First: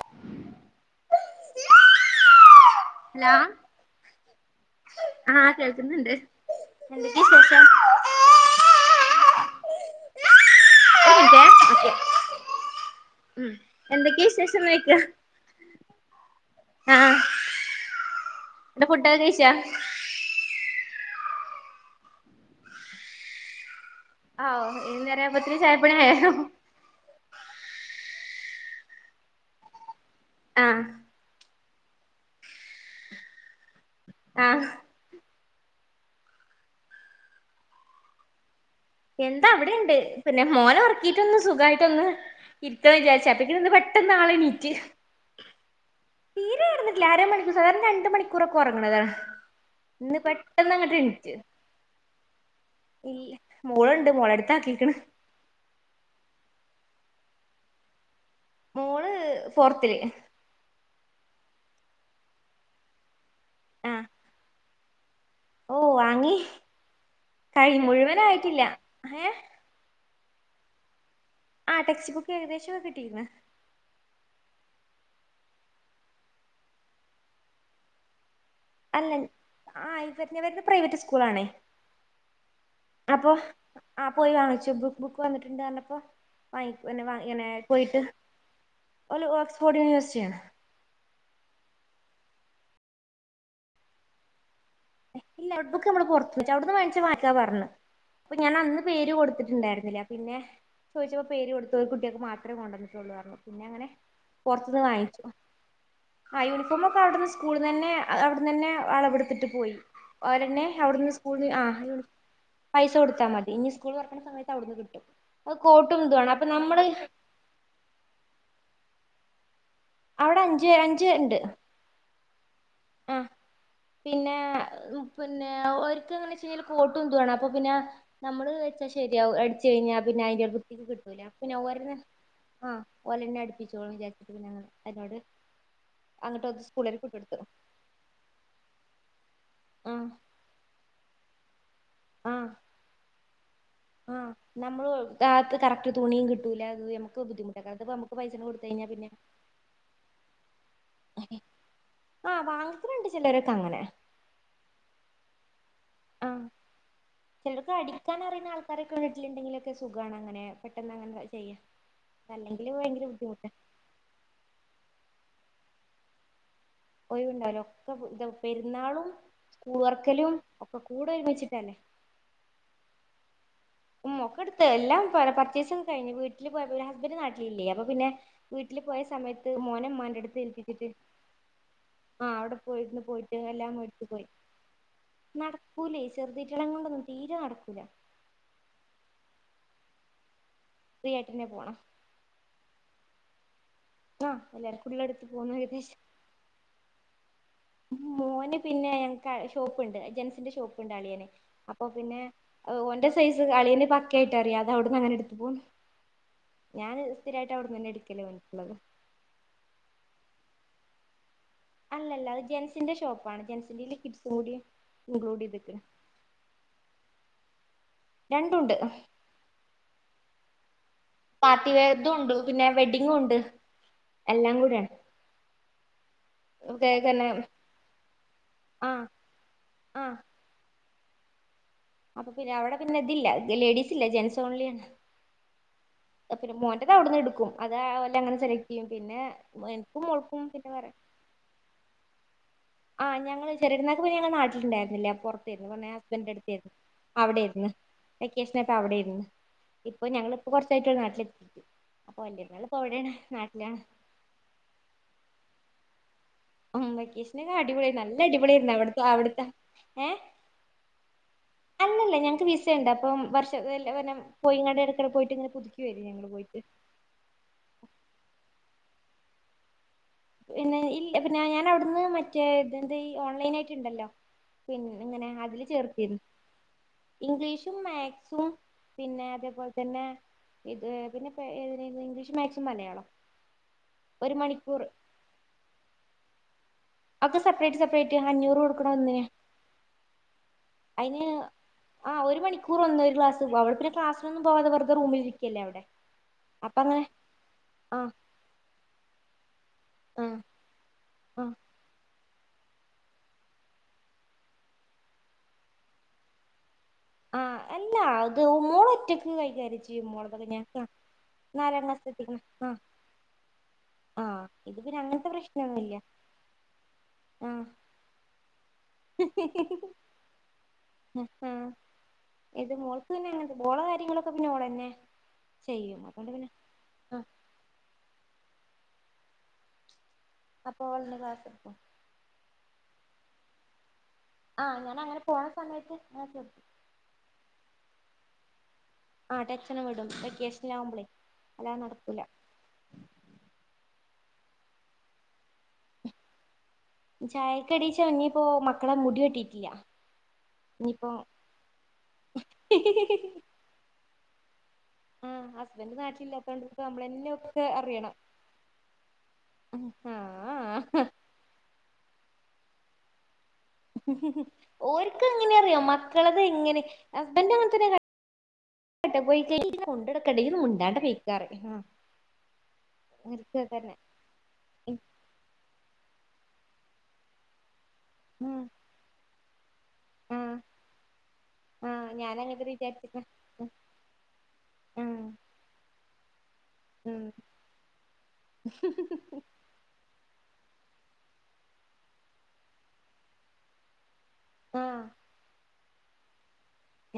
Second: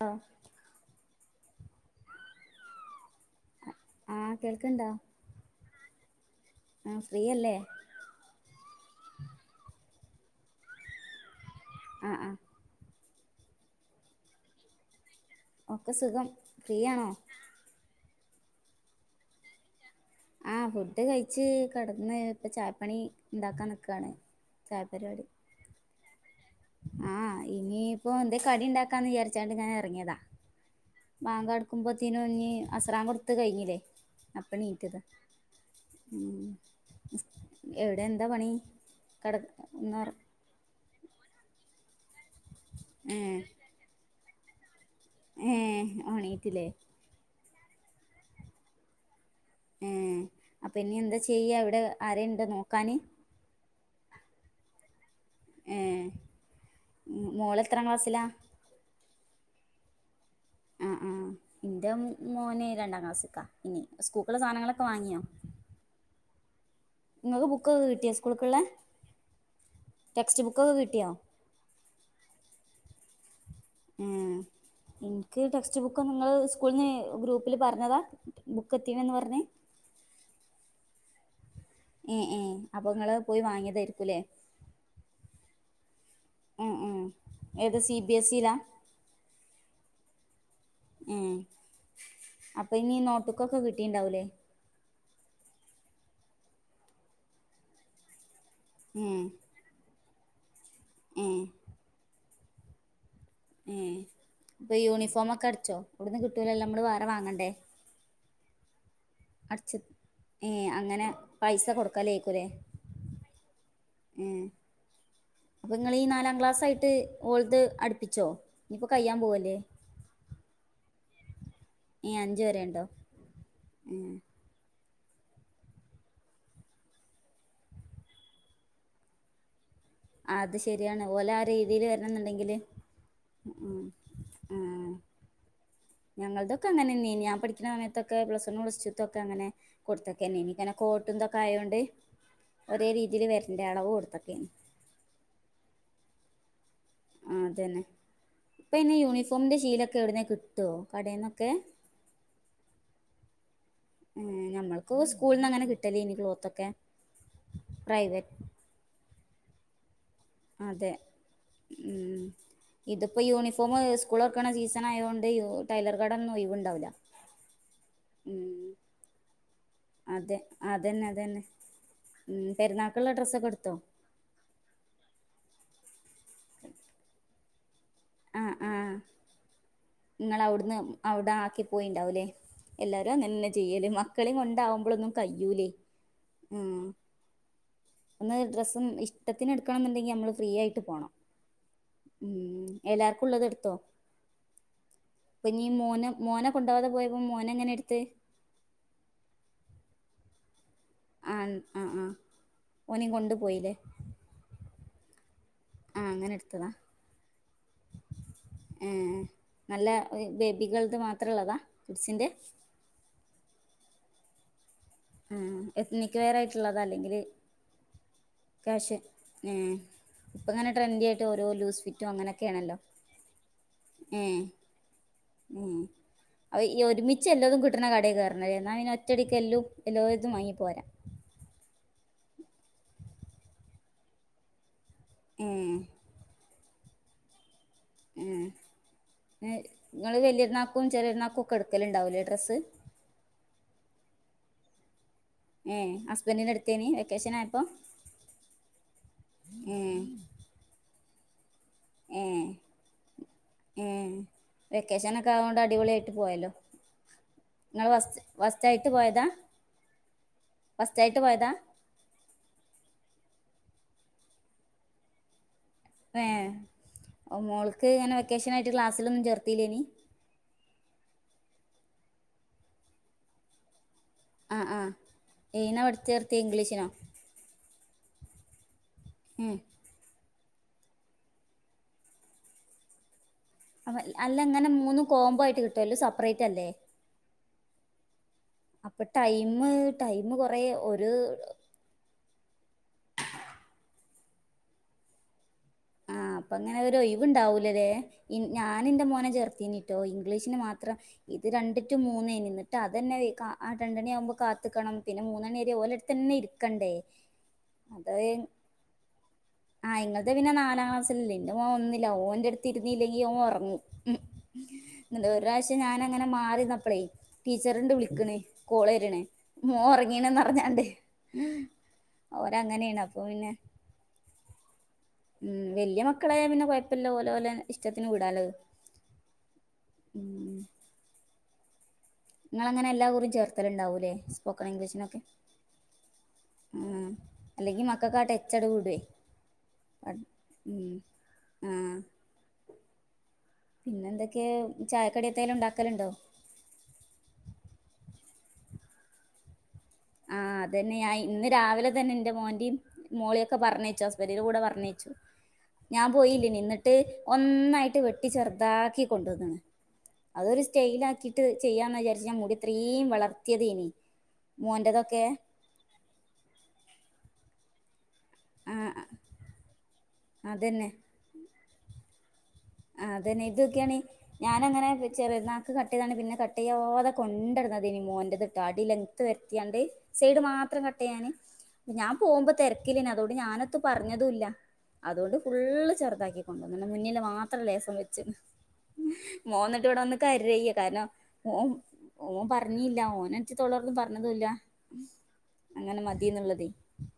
അ [unintelligible] ലാ ആഹ് ആ കേൾക്ന്ണ്ട് ആ ഫ്രീ അല്ലെ? വിശേഷം ഒരിന്റ്റെ ആ ആ മം എന്തൊക്കെ ശേഷം ന്നോയിക്ക ഒക്കെ സുഖം ഫ്രീയാണോ ന്റെ ഫുട്ടക്കെ കഴിച്ചാ ആ ഫുഡ് കഴിച്ച് കിടന്ന് ഇപ്പ ചായപ്പണി ഉണ്ടാക്കാൻനി ആഉ ഈ നേരപ്പോത്തിന് ചാ [unintelligible] ആ ഇനിയിപ്പോ എന്തെ കടി ണ്ടാക്കാന്ന് വിചാരിച്ചണ്ട് ഇങ്ങനെ ഇറങ്ങിയതാ ആഹ് [unintelligible] അ ല്ല അപ്പഴ ആഹ് എണീ റ്റത് അ വിടെ എന്താ പണി കെട എന്താ അവിടെയു ണ്ട് ഒന്നൊറ പിന്നെ മോന ഉറക്ക ഉറക്ക്കി ട്ടൊന്നു സുഖമായിട്ടൊന്ന് ഇരിക്കാന് വിചാരിച്ച താ അപ്പഴേക്കും പെട്ടന്ന് ആളെ നീറ്റ് [inaudible] എ ണീടറ്റല്ലേ അരമണിക്കൂർ സാധാരണ രണ്ടു മണിക്കൂറൊക്കെ ഉറങ്ങണതാണ് ഏ അപ്പൊ ഇനി എന്താ ചെയ്യ ഇവിടെ ആരുണ്ട് നോക്കാന് ഇല്ല മോളുണ്ട് മോടടുത്തു ആക്കിയെക്ക ണ് ഏ മോൾ എത്രാം ക്ലാസ്സിലാ മോള് ഫോർത്തില് ആ ആ എന്റെ മോന് രണ്ടാം ക്ലാസ്സി ലേ ക്കാണ് ആ സ്കൂളിലേക്ക് സാധനങ്ങൾ ഒ ക്കെ ബുക്ക്‌ വാങ്ങിയോ ഓ വാ ങ്ങി നിങ്ങൾക്ക് കഴിഞ്ഞു ബുക്കൊക്കെ കിട്ടിയോ സ്കൂൾക്കുള്ള മുഴുവനായിട്ടില്ല ഹ ടെക്സ്റ്റ് ബുക്കൊക്കെ കിട്ടിയോ ആഹ ടെക്സ്റ്റ് ബുക്ക് ഏകദേശം കിട്ടികർണു ആ എനിക്ക് ടെക്സ്റ്റ് ബുക്കിന്റെ നിങ്ങള് സ്കൂളിന്ന് ഗ്രൂപ്പില് പറഞ്ഞതാ ബുക്ക് അല്ല എത്തീണ്ന്ന് പറഞ്ഞ് ഇവരു പ്രൈവറ്റ് സ്കൂളിന്ന സ്കൂളാണ് ഏഹ് ഏഹ് ഇങ്ങള് അപ്പൊ പോയി ആ വാങ്ങിയതായിരിക്കുംല്ലേ പോയി വാങ്ങിച്ചു ബുക്ക് വന്നിട്ടുണ്ട് ഞാനിപ്പോ ഉം ഉം വാങ്ങി ഏത് സി പോയിട്ട് ബി എസ് ഇയിലാ ഒരു ഓക്സ്ഫോർഡ് യൂണിവേഴ് സിറ്റ ച്ചാണ് [inaudible] ഉം അപ്പൊ ഇനി നോട്ടുക്ക്‌ ഒക്കെ കിട്ടിട്ടു ണ്ടാവൂലേ ഇല്ല അവിടെ ബുക്ക് നമ്മള് പുറത്തു അവിടു ന്ന് വങ്ങിച്ച മതീന്ന് പറഞ്ഞു അപ്പൊ ഞാൻ അന്ന് പേര് ഏഹ് കൊടുത്തിട്ടുണ്ടായിരുന്നില്ല പിന്നെ ചോദിച്ചപ്പോ ഏഹ് പേരു കൊടുത്തവർക് ഒ ക്കെ മാത്രം ഇത്രയും കൊണ്ട് വന്നിട്ടുണ്ടാവു പിന്നെ അങ്ങനെ ഏഹ് പുറത്തു ഇപ്പൊ ന്ന് വാങ്ങിച്ചു യൂണിഫോമൊക്കെ അടിച്ചോ ഇവിടുന്ന് ആ കിട്ടൂലല്ലോ നമ്മള് യൂണിഫോമൊക്കെ വേറെ അവിടുന്ന് വാങ്ങണ്ടേ സ്കൂളി ന്ന് തന്നെയാ അന്നെ അളവെടുത്തിട്ട് പോയി അടിച്ച് ഓരെന്നേ ഏഹ് അങ്ങനെ അവ്ട്ന്ന് സ്കൂൾന്ന് ആ പൈസ യൂണി കൊടുക്കലേക്കൂലേ പൈസ കൊടുത്താ മതി ഇനി സ്കൂൾ ഏഹ് തൊറക്ക്ണസമയത്ത് അവിട്ന്ന് കിട്ടും. അത് അപ്പൊ നിങ്ങള് കോട്ടും ഈ ഇംതുവാണ് നാലാം അപ്പൊ ക്ലാസ് നമ്മള് ആയിട്ട് ഓൾത് അടുപ്പിച്ചോ ഇനിയിപ്പോ കയ്യാൻ പോവല്ലേ അവടെ അഞ്ച് അഞ്ച് ഇണ്ട് ഏഹ് അഞ്ച് വരെയുണ്ടോ ആഹ... ഏഹ് പിന്നെ... ഉം- പിന്നെ ഓർക്ക് അങ്ങനെ ചിയ്യാൻ കോട്ട് എന്തുവേണം അപ്പൊ പിന്നെ നമ്മള് എടുത്ത ശരിയാവും എ-.... കഴിഞ്ഞാ പിന്നെ അതിന്റെ അത് വൃത്തിക്ക് ശരിയാണ് കിട്ടൂല. ഓല ആ അപ്പൊ ഞാൻ രീതിയില് ഓരന്നെ... വരണന്നുണ്ടെങ്കില് ആ ഓലെന്നെ അടുപ്പിച്ചോളും വിചാച്ചിട്ട്പിന്നെ അങ്ങനെ... [unintelligible] അങ്ങോട്ട് ഞങ്ങൾതൊക്കെ അങ്ങനെ സ്കൂളിലേക്ക് നീ വിട്ട് ഞാൻ കൊടുത്തു പഠിക്കുന്ന അമയത്തൊക്കെ പ്ലസ് വണ്ണും പ്ലസ്റ്റൂ തൊക്കെ അങ്ങനെ ആ കൊടുത്തേക്കെന്നേനി കോട്ട്ന്ത കായോണ്ട് ആ ഒരേ രീതില് വെര് ആ നമ്മള് കാറ്റ് കറക്ട് തുണിയും കി ടൂലാ ആ അതേന്നെ കഴിഞ്ഞാ ഇപ്പൊന്നെ പിന്നെ യൂണിഫോമിന്റെ ശീലൊക്കെ എവിടുന്ന കിട്ടോ ആ വാങ്ങ്ക്കലുണ്ട് ചെലരൊക്കെ അങ്ങനെ കൂൾന്നങ്ങനെ കി ടെലീന് ക്ലോത്തൊക്കെ പ്രൈവറ്റ് അടിക്കാനറിയുന്ന ആൾക്കാരൊക്കെ വീട്ടില് എന്തെങ്കിലൊക്ക സു അതെ ഊ അല്ലെങ്കില് ഭയങ്കര ഇതിപ്പോ ബുദ്ധിമുട്ടാ യൂണിഫോമ് സ്കൂളൊറക്കണ സീ തണായോണ്ട് യൂ ടൈലർ കടോന്നും ഒയിവു ഒഴുവുണ്ടാവലോ [unintelligible] പെരുന്നാളും സ്കൂൾ തുറക്കലും അതെ ഒക്കെ അതേന്നെ കൂടെ അതേന്നെ ഒരുമിച്ചിട്ടല്ലേ ഉം പെരുന്നാക്കുള്ള ഡ്രസ്സൊക്കെ എട് ഉം മോക്കെട്ത്ത് എല്ലാം പറ പർച്ചേസെ കഴിഞ്ഞ് വീട്ടില് പോയപ്പ ഹസ്ബൻഡ് നാട്ടിലില്ലേ അപ്പൊ പിന്നെ വീട്ടില് പോയ സമയത്ത് മോന് ഇങ്ങളവിടുന്ന് അവിടെ ആക്കി പോയിണ്ടാവൂലേ ആ അവിടെ പോയിരുന്നു എല്ലാരും പോയിട്ട് അതെന്നെ എല്ലാം ചെയ്യല് മേടിച്ചു പോയി മക്കളേം കൊണ്ട് ആവുമ്പോളൊന്നും കയ്യൂലേ നടക്കൂലേ ചെറുതീറ്റകളെ ഉം കൊണ്ടൊന്നും തീരെ നടക്കൂല [unintelligible] ഡ്രസും ഇഷ്ടത്തിന് എടുക്കണന്ന്ണ്ടെങ്കിൽ അമ്മള് ഫ്രീയായിട്ട് പോണം ഫ്രീ ആയിട്ടന്നെ പോണം എല്ലാർക്കുള്ളത് എടുത്തോ ആ എല്ലാർക്കും ഉള്ളടുത്ത് പോന്ന പിന്നീ ഏകദേശം മോനെ മോനെ കൊണ്ടാവാതെ പോയപ്പോ മോൻ മോന് പിന്നെ ഞങ്ങക്ക് ഷോപ്പ് ഇണ്ട് ഇന്റെ ഷോ പ്പൊണ്ട് അളിയന് ആ ആ അപ്പൊ ആ പിന്നെ ഓന്റെ ഓനേം കൊണ്ടു സൈസ് പോയില്ലേ അളിയന് പക്ക ആയിട്ട് അറിയാ അവിട്ന്നങ്ങനെ എടുത്ത് പോം ആ അങ്ങനെ എടുത്തതാ ഞാന് സ്ഥിരായിട്ട് അവ്ട്ന്നന്നെ ഇട്ക്കല് ഓൻക്ക്ള്ളത്. ബേബികളത് മാ അല്ലല്ല അത് ജെൻസിന്റെ ഷോ പ്പാണ്. ജെൻസിൻ്റെയ്ല് കിഡ്‌സും കൂടി ഇൻക്ലൂഡ് ഏഹ് ചെയ്ത്ക്ക്ണ് എത്നിക്ക് വെയറായിട്ട്ള്ളതാ അല്ലെങ്കില് രണ്ടും ഉണ്ട് കാഷ് നേ ഇപ്പങ്ങനെട് ട്രെൻഡി ആയിട്ട് ഓരോ പാർട്ടി ലൂസ് ഫിറ്റും വെയർതും ഉണ്ട് പിന്നെ അങ്ങനൊക്കേണല്ലോ വെഡ്ഡിങ്ങും ഉണ്ട് ഏഹ് എല്ലാം കൂടെയാണ് ഏഹ് അത് ഈ തന്നെ ഒരുമിച്ച് എല്ലതും കിട്ട്ണ കടേ കേറണലേ ഇന്നാ പിന്നെ ആഹ് ഒറ്റടിക്ക് എല്ലും ആഹ് എല്ലോരതും വാങ്ങിപ്പോരാ. അപ്പൊ പിന്നെ അവിടെ പിന്നെ ഇതില്ല ലേഡീസ് ഇല്ല ജെന്റ്സ് ഓൺലിയാണ്. ഉം മോൻ്റെ അവിടെന്ന്ടുക്കും അത വല്ല അങ്ങനെ ഉം സെലക്ട് ചെയ്യും പിന്നെ എനക്കും നിങ്ങള് മോൾക്കും പിന്നെ വലിയരുന്നാക്കും പറ ചെറിയരുന്നാക്കും ഒക്കെ എടുക്കലുണ്ടാവൂലേ ഡ്രസ്സ് ആഹ് ഞങ്ങള് ചെറിയന്നാക്ക് പിന്നെ ഞങ്ങള് നാട്ടിലുണ്ടാരുന്നില്ല ഏ പുറത്താര്ന്ന് ഹസ്ബൻഡ് ഹസ്ബൻഡിന്റെ അടുത്താരുന്നു അടുത്തേന് വെക്കേഷൻ ആയപ്പോ അവിടെയിന്ന് വെക്കേഷനപ്പ അവിടെരുന്നു ഇപ്പൊ ഞങ്ങിപ്പോ കുറച്ചായിട്ട നാട്ടില ഏഹ് നാട്ടിലാണ് ഏഹ് വെക്കേഷനൊക്കെ ആവോണ്ട് അടിപൊളിയാ ഉം വെക്കേഷനൊക്കെ അടിപൊളിയായി നല്ല ഫസ്റ്റ് അടിപൊളിയേര്ന്നു ഫസ്റ്റായിട്ട് അവിടത്തെ അവ പോയതാ ട്ത്തെ ഏ ഫസ്റ്റായിട്ട് പോയതാ അല്ലല്ല ഞങ്ങക്ക് വിസയിണ്ട് അപ്പൊ വർഷ് [unintelligible] പോയി ഇങ്ങളടെ ഇടക്കടെ പോയിട്ട് ഇങ്ങനെ പുതുക്കും ഏ മോൾക്ക് ഇങ്ങനെ വെക്കേഷനായി എ ക്ലാസിലൊന്നും ചേർത്തില്ലേനി പിന്നെ ഇ പിന്നെ ഞാൻ അവിടുന്ന് മറ്റേ ഇതെന്ത്ഈ ഓൺലൈൻ ആയിട്ടുണ്ടല്ലോ ആ പി ആ ഇങ്ങനെ അതില് ഏയ്നാ പഠിച്ച് ചേർത്തിനു ചേർത്തിയെ ഇംഗ്ലീഷിനോ ഇംഗ്ലീഷും മാത് ഉം പിന്നെ ഉം അതേപോലെ തന്നെ ഇത് പിന്നെപേ ഇംഗ്ലീഷും മാക്സും മലയാളം ഒരു അല്ല ഇങ്ങനെ മണിക്കൂർ മൂന്ന് കോംബോ ആട്ട് കിട്ടുവല്ലോ സെപ്പറേറ്റ് അല്ലേ അപ്പൊ സെപ്പറേറ്റ് സെപ്പറേറ്റ് അഞ്ഞൂറ് കൊടുക്കണ അപ്പൊ എന്തിനാ ടൈം ടൈം കൊറേ ഒരു അതിന് ആഹ് ഒരു മണിക്കൂർ ഒന്ന് ഒരു ക്ലാസ് അവിടെ ഒരു ക്ലാസ് [unintelligible] പോവാതെ വെറുതെ റൂമിലിരിക്കല്ലേ അവിടെ ആഹ് അപ്പ അങ്ങനെ ഒരു ഒഴുവുണ്ടാവൂലല്ലേ ആ ഇ ഞാൻ എന്റെ മോനെ ചേർതീനി ട്ടോ ആ ഇംഗ്ലീഷിന് മാത്രം ആ ഇത് കണ്ടിട്ടും മൂന്നേനി എന്നിട്ട് അതന്നെ ആ രണ്ടണി ആവുമ്പോ കാത്ത് നിക്കണം പിന്നെ മൂന്ന് മണിവരെ ഓരടുത്ത് തന്നെ ഇരിക്കണ്ടേ ആഹ് അല്ല അത് മോള് ഒറ്റക്ക് കൈകാര്യം ചെയ്യും മോളതൊ [unintelligible] എന്റെ മോൻ ഒന്നില്ല ഓന്റെ അടുത്ത് ഇരുന്നല്ലെങ്കി ഓൻ ഒറങ്ങും ഉം ആ ഇത് പിന്നെ എന്താ അങ്ങനത്തെ ഒരാഴ്ച്ച പ്രശ്നൊന്നുല്ല ഞാൻ അങ്ങനെ മാറിനിന്നപ്പളേ ആ ടീച്ചറിണ്ട് വിളിക്കണ് കോള് വരണ് മോൻ ഉറങ്ങീണന്ന് പറഞ്ഞാണ്ട് ആ ഇത് ഓരങ്ങനെയാണ് മോൾക്ക് അപ്പൊ പിന്നെ അങ്ങനൊന്നുമില്ല മോളെ കാര്യങ്ങളൊക്കെ പിന്നെ ഓളന്നെ ഉം ചെയ്യും വലിയ അതുകൊണ്ട് മക്കളായ പിന്നെ കൊഴപ്പല്ല ആ ഓല ഓല ഇഷ്ടത്തിന് വിടാലോ അപ്പൊ [unintelligible] ഉം നിങ്ങൾ അങ്ങനെ എല്ലാകുറി ചേർത്തലുണ്ടാവൂലേ സ്പോക്കൺ ആഹ് ഞാൻ ഇംഗ്ലീഷിനൊക്കെ അങ്ങനെ പോണ സമയത്ത് ഉം അല്ലെങ്കി മ [unintelligible] [unintelligible] വിടും വെക്കേഷനാവുമ്പളേ അല്ലാതെ ആഹ് നടക്കൂല പിന്നെന്തൊക്കയ ചായക്കടി എന്തേലും ഉണ്ടാക്കലുണ്ടോ ചായക്കടി [unintelligible] മക്കളെ മുടി വെട്ടീട്ടില്ല ആഹ് അതന്നെ ഞാൻ ഇന്ന് രാവിലെ തന്നെ എന്റെ മോന്റിം മോളിയൊക്കെ പറഞ്ഞേച്ചു ഹസ്‌ പർണയിച്ചു ആഹ് ഹസ്ബൻഡ് ഞാൻ പോയില്ലേനി നാട്ടിലില്ലാത്തോണ്ട് ഇപ്പ നിന്നിട്ട് നമ്മളെന്നെ ഒക്കെ ഒന്നായിട്ട് അറിയണം വെട്ടി ചെറുതാക്കി കൊണ്ടുവന്നൺ അതൊരു സ്റ്റെൽ ആഹ് ആക്കിട്ട് ചെയ്യാന്ന് വിചാരിച്ച മു ഇത്രയും വളർ ത്തിയ്യതേനി മോന്റെതൊക്കെ ങ്ങനെറിയോ മക്കളത് എങ്ങനെ ഹസ്ബൻഡ് അങ്ങേതെന്നെ ആഹ് വെട്ട പൊയ്ക്കഴിഞ്ഞാൽ കൊണ്ടെടക്കേണ്ടെ ഇയ്യൊന്ന് മുണ്ടാണ്ട പൊയ്ക്ക പറയും ആ് അതന്നെ ഓര്ക്ക് അതന്നെ ഇതൊക്കിയാണ് ഞാൻ അങ്ങനെ ചെറിയര്ന്നാക്ക് കട്ട്‌ ചെയ്‌താണ്ട് പിന്നെ കട്ടയാതെ കൊണ്ടണ്ടട് നട് മോന്റെത്ട്ടോ അടി ലെങ്ത് വര ആഹ് സൈഡ് ആഹ് മാത്രം കട്ട് ചെയ്യാന് ആഹ് ഞാൻ പോകുമ്പോ ഞാനങ്ങനത്തെ തിരക്കിലിനി വിചാരിച്ചിക്ക്ണ് അതുകൊണ്ട് ഞാനൊത്ത് പറഞ്ഞതുല്ല ആഹ് അതുകൊണ്ട് ഫുള് ചെറുതാക്കി കൊണ്ടുവന്നൺ മുന്നില് ഉം മാത്രം ത്ര ലേസം വച്ച് മോൻന്നിട്ട് ഇവിടെ വന്ന് കരയാ കാരണം ഓ ഓ പറഞ്ഞില്ല ഓനറ്റത്തോളർന്നും പറ റഞ്ഞതുല്ല ആഹ് അങ്ങനെ മതീന്നുള്ളതെ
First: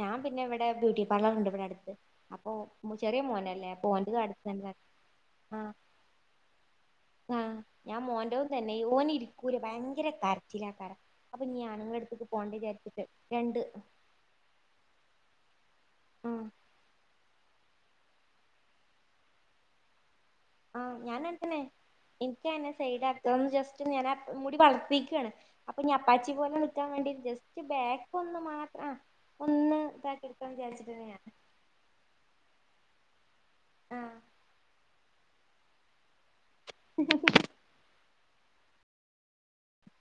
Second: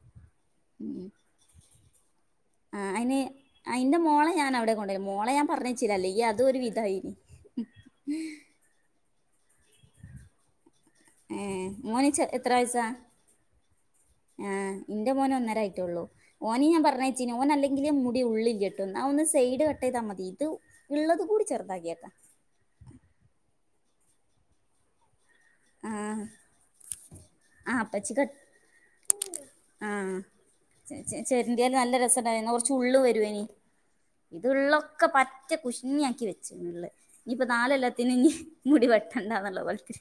ഞാൻ പിന്നെ ഇവിടെ ബ്യൂട്ടി പാർലർണ്ട് ഇവിടെ അടുത്ത് അപ്പൊ ആ ചെറിയ അയിന് മോനല്ലേ അപ്പൊ അയിന്റെ ഓന്റതും മോളെ അടുത്ത ഞാൻ തന്നെ അവിടെ കൊണ്ടോയി മോളെ ഞാൻ ആ പറഞ്ഞയച്ചില്ല അല്ലെങ്കി അതും ഒരു വിധായിനി ആ ഞാൻ മോന്റെതും തന്നെ ഓന് ഇരിക്കൂല ഭയ യങ്കര കരച്ചിലായ്ക്കാരം അപ്പഞ്ഞി ഏഹ് ആണ്ങ്ങളെ മോന് ചെ അടുത്ത്ക്ക് പോണ്ടെ വിചാരിച്ചിട്ട് രണ്ട് ആ ഇന്റെ മോന് ഒന്നരായി ടട്ടൊള്ളൂ ആഹ് ഓനിം ഞാൻ പറഞ്ഞയച്ചിനി ഓൻ നല്ല [unintelligible] മുടി ഉള്ളിലാട്ടോ എന്നാ ഒന്ന് സൈഡ് കട്ട്‌ ചെയ്താമതി ആ ഞാൻ അങ്ങനെ തന്നെ ഇൻക്ക് അങ്ങനെ സൈഡ് അടുത്തതൊന്നും ജസ് റ്റ് ഞാനാ മുടി വളർത്തേക്കണ് അപ്പൊ ഇഞ്ഞി ആഹ് അപ്പാച്ചി പോലെ നിക്കാൻ വേണ്ടി ജസ്റ്റ് ആഹ് ബാക്ക് അപ്പച്ചി കട്ട് ഒന്ന് മാത്ര ആഹ് ഒന്ന് ആഹ് ഇതാക്കി എടുക്കാന്ന് വിചാരിച്ചിട്ട് ചെ ഞാൻ ചെരണ്ടിയാൽ നല്ല രസണ്ടായ്നി ഇന്ന കൊർച്ച്‌ ഫുള്ള് വരോയ്നിം ആഹ് ഇത് ഇള്ളൊക്കെ പറ്റെ റ്റെ കുഷ്ണി ആക്കി [unintelligible] ഇനിയിപ്പ നാലെല്ലാത്തിനും ഇനി മുടി വെട്ടണ്ട ന്ന്ള്ള കോലത്തില്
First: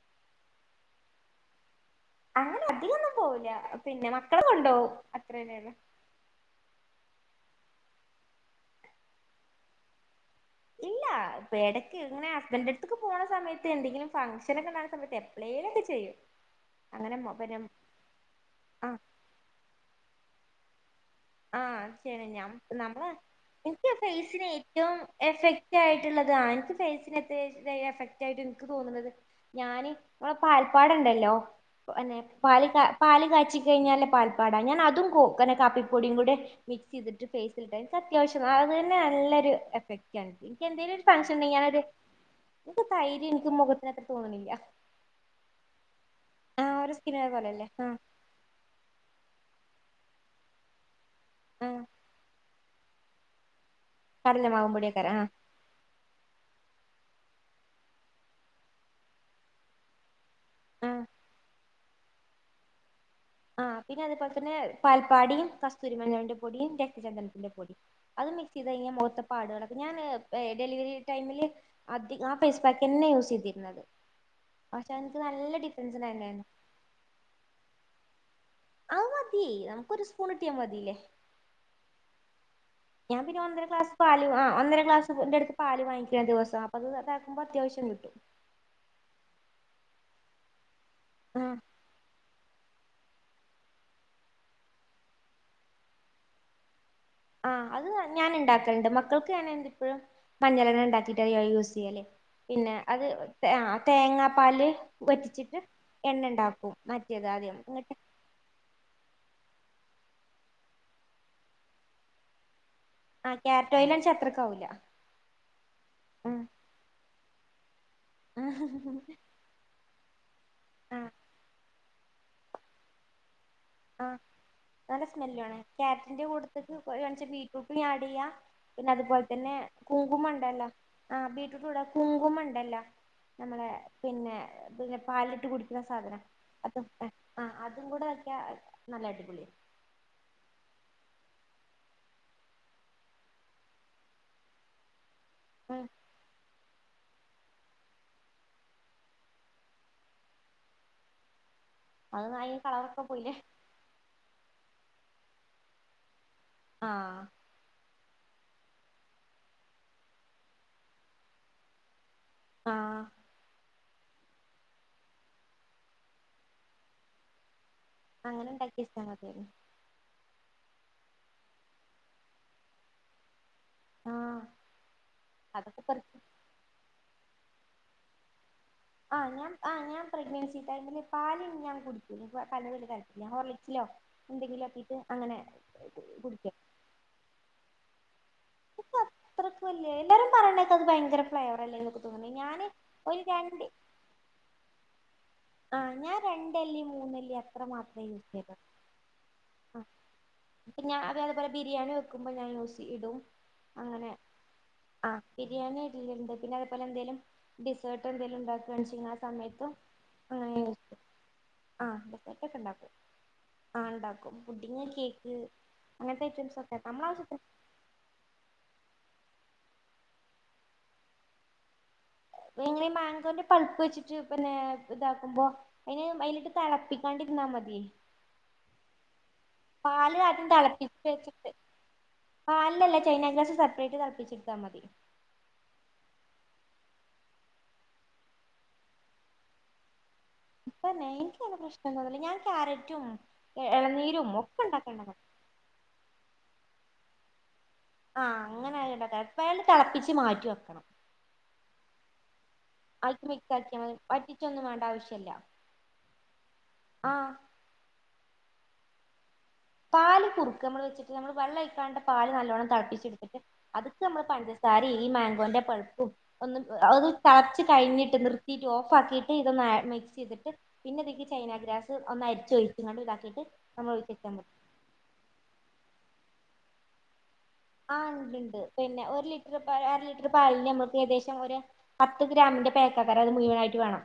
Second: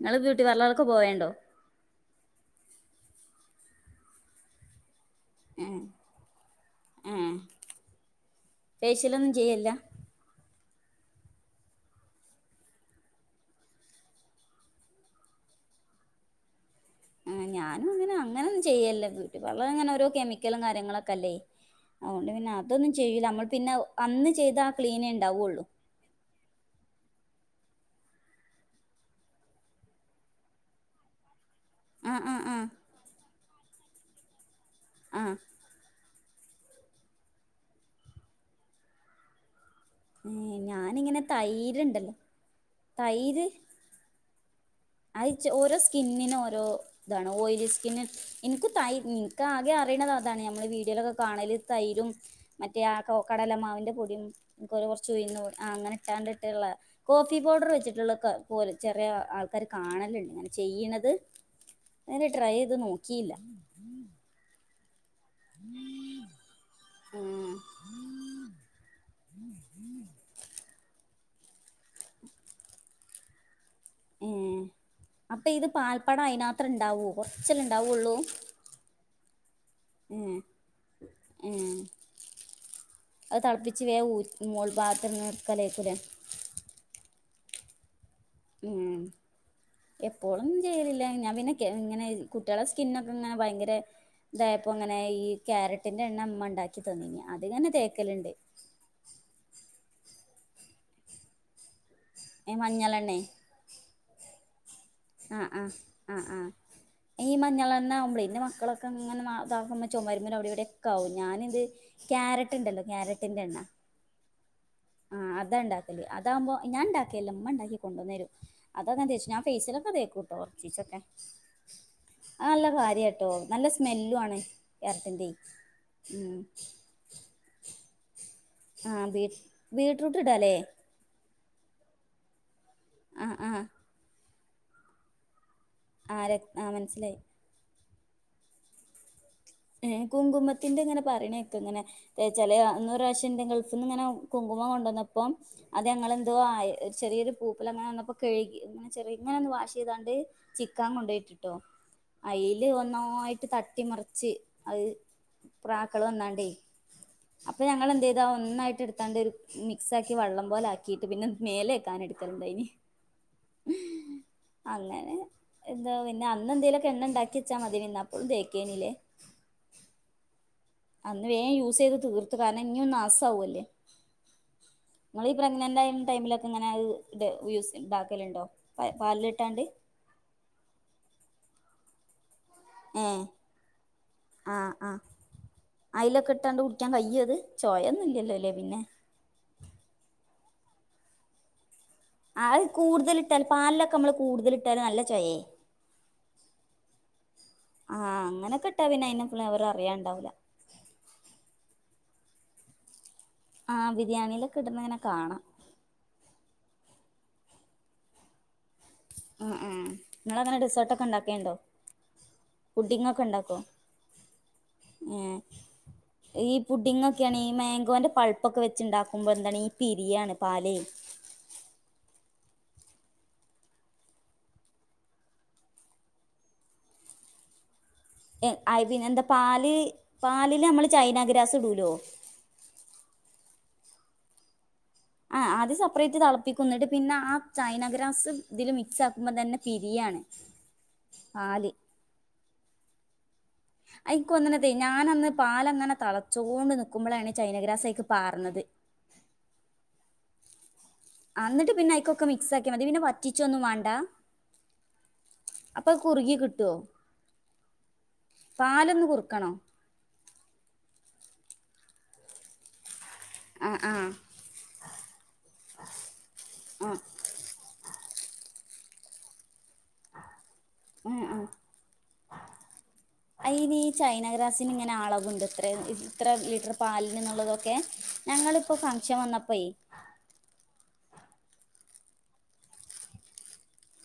നിങ്ങള് ബ്യൂട്ടി പാർലറൊക്കെ പോവേണ്ടോ? അങ്ങനെ അധികൊന്നും പോവില്ല പിന്നെ മക്കളെ കൊണ്ടോവും അത്രന്നെള്ളൂ ഉം ഉം ഫേഷ്യലൊന്നും ചെയ്യൂല്ല ഇല്ല ഇടക്ക് ഇങ്ങനെ ഹസ്ബൻഡ് അടുത്തക്ക് പോണ സമയത്ത് എന്തെങ്കിലും ഫങ്ങ്ഷനൊക്കെ സമയത്ത് എപ്പഴേലും ഒക്കെ ചെയ്യും അങ്ങനെ മൊ ആ പിന്നെ ഞാനും അങ്ങനെ അങ്ങനൊന്നും ആ ചെയ്യല്ല ബ്യൂട്ടി പാർലർ അങ്ങനെ ഓരോ [unintelligible] ആ അതുകൊണ്ട് പിന്നെ അതൊന്നും നമ്മ ചെയ്യൂല നമ്മൾ പിന്നെ എനിക്ക് അന്ന് ഫേസിന് ചെയ്ത ആ ഏറ്റവും ക്ലീനേ ഉണ്ടാവുള്ളൂ എഫക്റ്റ് ആയിട്ടുള്ളത എനിക്ക് ഫേഷ്യൽ എഫക്റ്റ് ആയിട്ട് എനിക്ക് തോന്നണുന്നത് ഞാന് ഇമ്മടെ പാൽപ്പാട്ണ്ടല്ലോ അന്നെ ആഹ് ആഹ് പാല് ആഹ് പാല് കാച്ചി കഴിഞ്ഞാല് പടാ ഞൻ അതും കോക്കനെ കാപ്പി കൂടെ മിക്സ് ചെയ്തിട്ട് ഫേസിൽ അത്യാവശ്യം അത് തന്നെ നല്ലൊരു വക്ക ആഹ് എനിക്ക് എന്തേലോരു ഞാനിങ്ങനെ ഫൺക്ഷൻ ഉണ്ട ഞാനത് തൈരുണ്ടല്ലോ ഇക്ക് തൈരി നിക്ക് മൊഖതത്ര തോന്ന്ന്നില്യാ ആയിജ് ഓരോ സ്കിന്നിനും ഓരോ ഒരു സ്കിന്നത് ഇതാണ് പോലെല്ലേ ഓയ്ലി ആഹ് സ്കിന്ന് എൻക്കു തൈ നിക്ക് ആകെ ആ റൈണത് അതാണ് ഞമ്മള് വീഡീയോലൊക്കെ കാണല് ആഹ് തൈരും മറ്റേ ആ കൊ കടലമാവിന്റെ കടലമാവും പൊടിയേക്കാരം ആഹ് [unintelligible] ആ അങ്ങനെ [unintelligible] കോഫി പൗഡർ വെച്ചിട്ടുള്ള ക പോലെ ചെറിയ അ ആൾ ക്കാര് കാണലിണ്ട് ഞാൻ ആഹ് ചെയ്യണത് ഞാന് ട്രൈ ചെയ്ത് നോക് ആ പിന്നെ അത് പോലെ തന്നെ പല് പാടിയും കസ്തൂരി മഞ്ഞളിന്റെ പൊടിയും രക്തചന്ദനത്തിന്റെ ആഹ് പൊടിയും അത് മിക്സ് ചെയ്ത് കഴിഞ്ഞാൽ മൊഖത്തെ പാടുകളൊക്കെ ഞാന് ഏ ഡെലിവറി ടൈമില് അധി ആ ഫേസ്പാക്ക് തന്നെയാ യൂസ് ചെയ്തിരുന്നത്. ഏ പക്ഷെ എനിക്ക് അപ്പ നല്ല ഇത് ഡിഫറൻസ് പാൽപ്പട ഉണ്ടായിരുന്നു അയിനാത്തില് ഇണ്ടാവോ കൊറച്ചല്ലാ ഇണ്ടാവുള്ളൂ. അത് മതി നമുക്ക് ഒരു സ്പൂൺ കിട്ടിയ മതില്ലേ ഏഹ് ഞാൻ പിന്നെ അത് ഒന്നര തിളപ്പിച്ച് ഗ്ലാസ് വേഗം പാല് ആ ഊ മോൾ ഒന്നര ഭാഗത്ത് ഇങ്ങനെ ഗ്ലാസ്ന്റെ അടുത്ത് പാല് എടുക്കലേക്കൂലേ വാങ്ങിക്ക ദിവസം അപ്പ അത് [unintelligible] [unintelligible] അത്യാവശ്യം കിട്ടും. മ് എപ്പോളും ചെയ്യലില്ല ഞാൻ ആഹ് പിന്നെ കെ ഇങ്ങനെ കുട്ടികളെ സ് സ്കിൻ ഒക്കെങ്ങനെ ഭയങ്കര ഇതായപ്പോ ഇങ്ങനെ ഈ ക്യാരറ്റിന്റെ എണ്ണ മ്മ ഇണ്ടാ ആ അത് ഞാൻ ഇണ്ടാക്കൽണ്ട് മക്കൾക്ക് ഞാൻ അത് ഇപ്പഴും മഞ്ഞളെണ്ണ ഇണ്ടാക്കിട്ട ഞാൻ യൂസ് ചെയ്യല് ഏ പിന്നെ അത് മഞ്ഞളെണ്ണേ ആ തേങ്ങാ പാല് ആ ആ ആ ആ മറ്റേത് ഈ ആദ്യം മഞ്ഞളെണ്ണ ഇങ്ങട്ട് ആവുമ്പോളേ ൻ്റെ മക്കളൊക്കെ ഇങ്ങനെ നാ താകുമ്പോ ചുമര്മ്മല് അവിടെ ഇവിടെ ഒക്കാവും ഞാനിത് ക്യാരറ്റ് ഇണ്ടല്ലോ ആ ക്യാരറ്റ്ഓയിലാച്ച അത്രക് ആവൂല ആ അതാ ഉഇണ്ടാക്കല് അതാകുമ്പോ ഞാൻ ഇണ്ടാ ക്കേല്ല മ്മണ്ടാക്കി കൊണ്ടോന്നരും അതാ ഞാൻ തേചാ ഞാൻ ഫേസിലൊക്കെതേക്കുട്ടോ കൊറച്ചീച്ചൊക്കെ ആഹ് ആ അല്ല കാര്യാട്ടോ നല്ല ആ സ്മെല്ലു ആണ് നല്ല ക്യാരറ്റിന്റെ സ്മെല്ലു ആണ് ക്യാരറ്റിന്റെ ഉം കൂടത്ത്ക്ക് വേണേച്ച ബീറ്റ്റൂട്ടും ആഡെയ്യാ ആ ബീറ്റ്റൂട്ട് ഇടാല്ലേ ആ ബീറ്റ്റൂട്ട് ഇടാം കുങ്കുമണ്ടല്ലോ ആഹ് ആഹ് നമ്മളെ പിന്നെ പിന്നെ പാലിലിട്ട് കുടി സാധനം ആഹ് ആഹ് അത് മനസ്സിലായി ആ കൂടെ വെക്ക നല്ല അടിപൊളി. ഏ കുങ്കുമത്തിന്റെ ഇങ്ങനെ പറയണക്കെ ഇങ്ങനെ ചില അന്ന പ്രാവശ്യംന്റെ ഗൾഫിൽ നിന്ന് ഇങ്ങനെ കുങ്കുമം കൊണ്ടുവന്ന അപ്പം ഉം അത് ഞങ്ങളെന്തോ ആയി ചെറിയൊരു പൂപ്പില അങ്ങനെ വന്നപ്പോ കഴികി ചെറങ്ങന്ന് വാഷെയ്താണ്ട് ചിക്കാ കൊണ്ടഴി ട്ടോ അത് അയിന് അയിൽ കളറൊക്കെ പോയില്ലേ ഓന്നായിട്ട് തട്ടിമറിച്ച് അഹ് പ്രാക്കള് വന്നാണ്ട്. ആഹ് അപ്പോ ഞങ്ങളെ എന്തെയ് ഇതാ ഒന്നായിട്ട് എടുത്താണ്ട് ഒരു മിക്സ് ആക്കി വള്ളം പോലെ ആക്കിയിട്ട് പിന്നെ മേലെക്കാൻ എടുക്ക തന്തനി. ആഹ് അങ്ങനെ എന്താ പിന്നെ അന്ന് എന്തേലുമൊക്കെ എണ്ണ ഉണ്ടാക്കി വെച്ചാൽ മതി. അതി നിന്നപ്പോളും അങ്ങനെ തേക്കേനില്ലേ. ഉണ്ടാക്കിവെച്ചാ മതിയായിരുന്നു അന്ന് വേഗം യൂസ് ചെയ്ത് തീർത്ത് കാരണം ഇഞ്ഞൊന്നു നാസവുല്ലേ. ആഹ് നിങ്ങളീ പ്രഗ്നന്റ് അതൊക്കെ ആയി പറിച്ച് ടൈമിലൊക്കെ ഇങ്ങനെത് വ്യൂസ്ഇണ്ടാക്കലുണ്ടോ ആ ഞാൻ ആ ഞാൻ പ്രഗ്നൻസിടൈമിൽ പാല് ഞാൻ കുടി ഇല്ല [unintelligible] ഏ കഴിച്ചിട്ടില്ല ഹോർലിക്സിലോ എന്തെങ്കിലും ആഹ് ഒക്കെ ഇട്ട് ആഹ് അങ്ങനെ കുടിക്കും ചൊയൊന്നും ഇല്ലല്ലോ അല്ലേ പിന്നെ അത്രക്കൊന്നുല്ല എല്ലാരും പറഞ്ഞണേക്ക അത് ഭയങ്ക ഫ്ലേവർ അ ആ കൂടുതൽ ഇട്ടാല് പാലൊക്കെ നമ്മള് കൂടുതലിട്ടാല് നല്ല ചൊവ ആ ഞാൻ രണ്ടല്ലി മൂന്നല്ലി അത്ര മാത്രേ ആഹ് യൂസ് ചെയ്യുള്ളു അങ്ങനൊക്കെ ഇട്ടാ പിന്നെ അതിന്റെ ഫ്ലേവർ അറിയാണ്ടാവൂല ആ അതെ പോലെ ബിരിയാണി വെക്കുമ്പോ ഞാൻ യൂസി ഇടും ആഹ് അങ്ങനെ ബിരിയാണിയിലൊക്കെ ഇടുന്ന ഇങ്ങനെ ആ കാണാം ബിരിയാണി ഇടലുണ്ട് പിന്നെ അതേപോലെ എന്തേലും ഡിസേർട്ട് എന്തെങ്കിലും ഉണ്ടാ കഴിച്ചിഞ ആഹ് സമയത്ത് ആഹ് നിങ്ങളങ്ങനെ അങ്ങനെ ഡിസേർട്ടൊക്കെ ഉണ്ടാക്കലുണ്ടൊ ആഹ് ഡെസേർട്ട് ഒക്കെ ഉണ്ടാക്കും പുഡ്ഡിംഗ്ഒക്കെ ഇണ്ടാക്കോ ആഹ് ഉണ്ടാക്കും പുഡിങ് ഹേ കേക്ക് അങ്ങനത്തെ ഈ ഐറ്റംസ് ഒക്കെ നമ്മളെ ആവശ്യത്തിന് പുഡ്ഡിംഗ്ക്കേണങ്കിൽ മേഗോന്റെ പൾപ്പൊക്കെ വെച്ചി ഉണ്ടാക്കുമ്പോൾ എന്താണ് ഈ പിരിയാണ് പാലെ നിങ്ങള് മാങ്കോന്റെ പൾപ്പ് വെച്ചിട്ട് പിന്നെ ഇതാക്കുമ്പോ അതിന് അതിലിട്ട് തിളപ്പിക്കാണ്ടിരുന്നാ മതി ആയി പിന്നെ എന്താ പാല് പാല് ആദ്യം പാലില് നമ്മള് തിളപ്പിച്ച് വെച്ചിട്ട് ചൈനഗ്രാസ് ഇടൂലോ പാലിലല്ല ചൈന ഗ്രാസ് സെപ്പറേറ്റ് തെളപ്പിച്ചെടുത്താ മതി ആ ആദ്യ സെപ്പറേറ്റ് തെളപ്പിക്കും ന്നിട്ട് പിന്നെ ആ ചൈനാഗ്രാസ് ഇതില് മിക്സ് ആക്കുമ്പോ തന്നെ പിരിയാണ്. ഇപ്പം [unintelligible] അങ്ങനെ പ്രശ്നൊന്നുല്ല ഞാൻ ക്യാരറ്റും അത് ഇളനീരും ഇൻക്ക് ഒക്കെ തോന്ന്ണതെയ് ഉണ്ടാക്കലുണ്ട് ഞാനന്ന് പാലങ്ങനെ തളച്ചോന്ന്ണ് [unintelligible] ചൈന ഗ്രാ ആഹ് അങ്ങനെ ആയല്ലോ പാല് തെളപ്പിച്ച് മാറ്റി വെക്കണം. ആ ന്നിട്ട് പിന്നെ അയിക്കൊക്കെ മിക്സ് ആക്കിയ മതി പിന്നെ ആയിട്ട് മിക്സ് വറ്റിച്ചൊന്നും ആക്കിയാൽ വാണ്ട മതി വറ്റിച്ചൊന്നും വേണ്ട ആവശ്യല്ല അപ്പൊ അത് കുറുകി കിട്ടോ? ആഹ് പാലൊന്ന് കുറുക്കണോ? പാല് കുറുക്കാ നമ്മള് വെച്ചിട്ട് നമ്മള് വെള്ളൊഴിക്കാണ്ടെ പാല് നല്ലവണ്ണം തെളപ്പിച്ചടു ആഹ് അത്ക്ക് ആഹ് നമ്മള് പഞ്ചസാരയും ഈ മാങ്കോന്റെ പൾപ്പും ഒന്ന് ആഹ് ഒന്ന് തളച്ച് കഴിഞ്ഞിട്ട് നിർ ത്തീട്ട് ഓഫ് ആക്കിയിട്ട് ഇതൊന്ന് ആ മിക്സ് ചെയ്തിട്ട് പിന്നെ ഇതിക്ക് ആഹ് ആഹ് ചൈന ഗ്രാസ് ഒന്ന് അരിച്ച് ഒഴിച്ച്ങ്ങണ്ട് ഇതാക്കിയിട്ട് നമ്മള് ഒഴിച്ച് വെച്ചാ മതി ന് ഇങ്ങനെ അളവുണ്ടോ ഇത്ര ഇത്ര ലിറ്റർ പാലിനെന്നുള്ളതൊ ആ ഇണ്ട് ഇണ്ട് പിന്നെ ഒരു ലിറ്റർ അര ലിറ്റർ പാലിന് നമ്മക്ക് ഏകദേശം ഒര- പത്ത് ഗ്രാമിന്റെ പേക്കക്കാരം അത് മുഴുവനായിട്ട് വേണം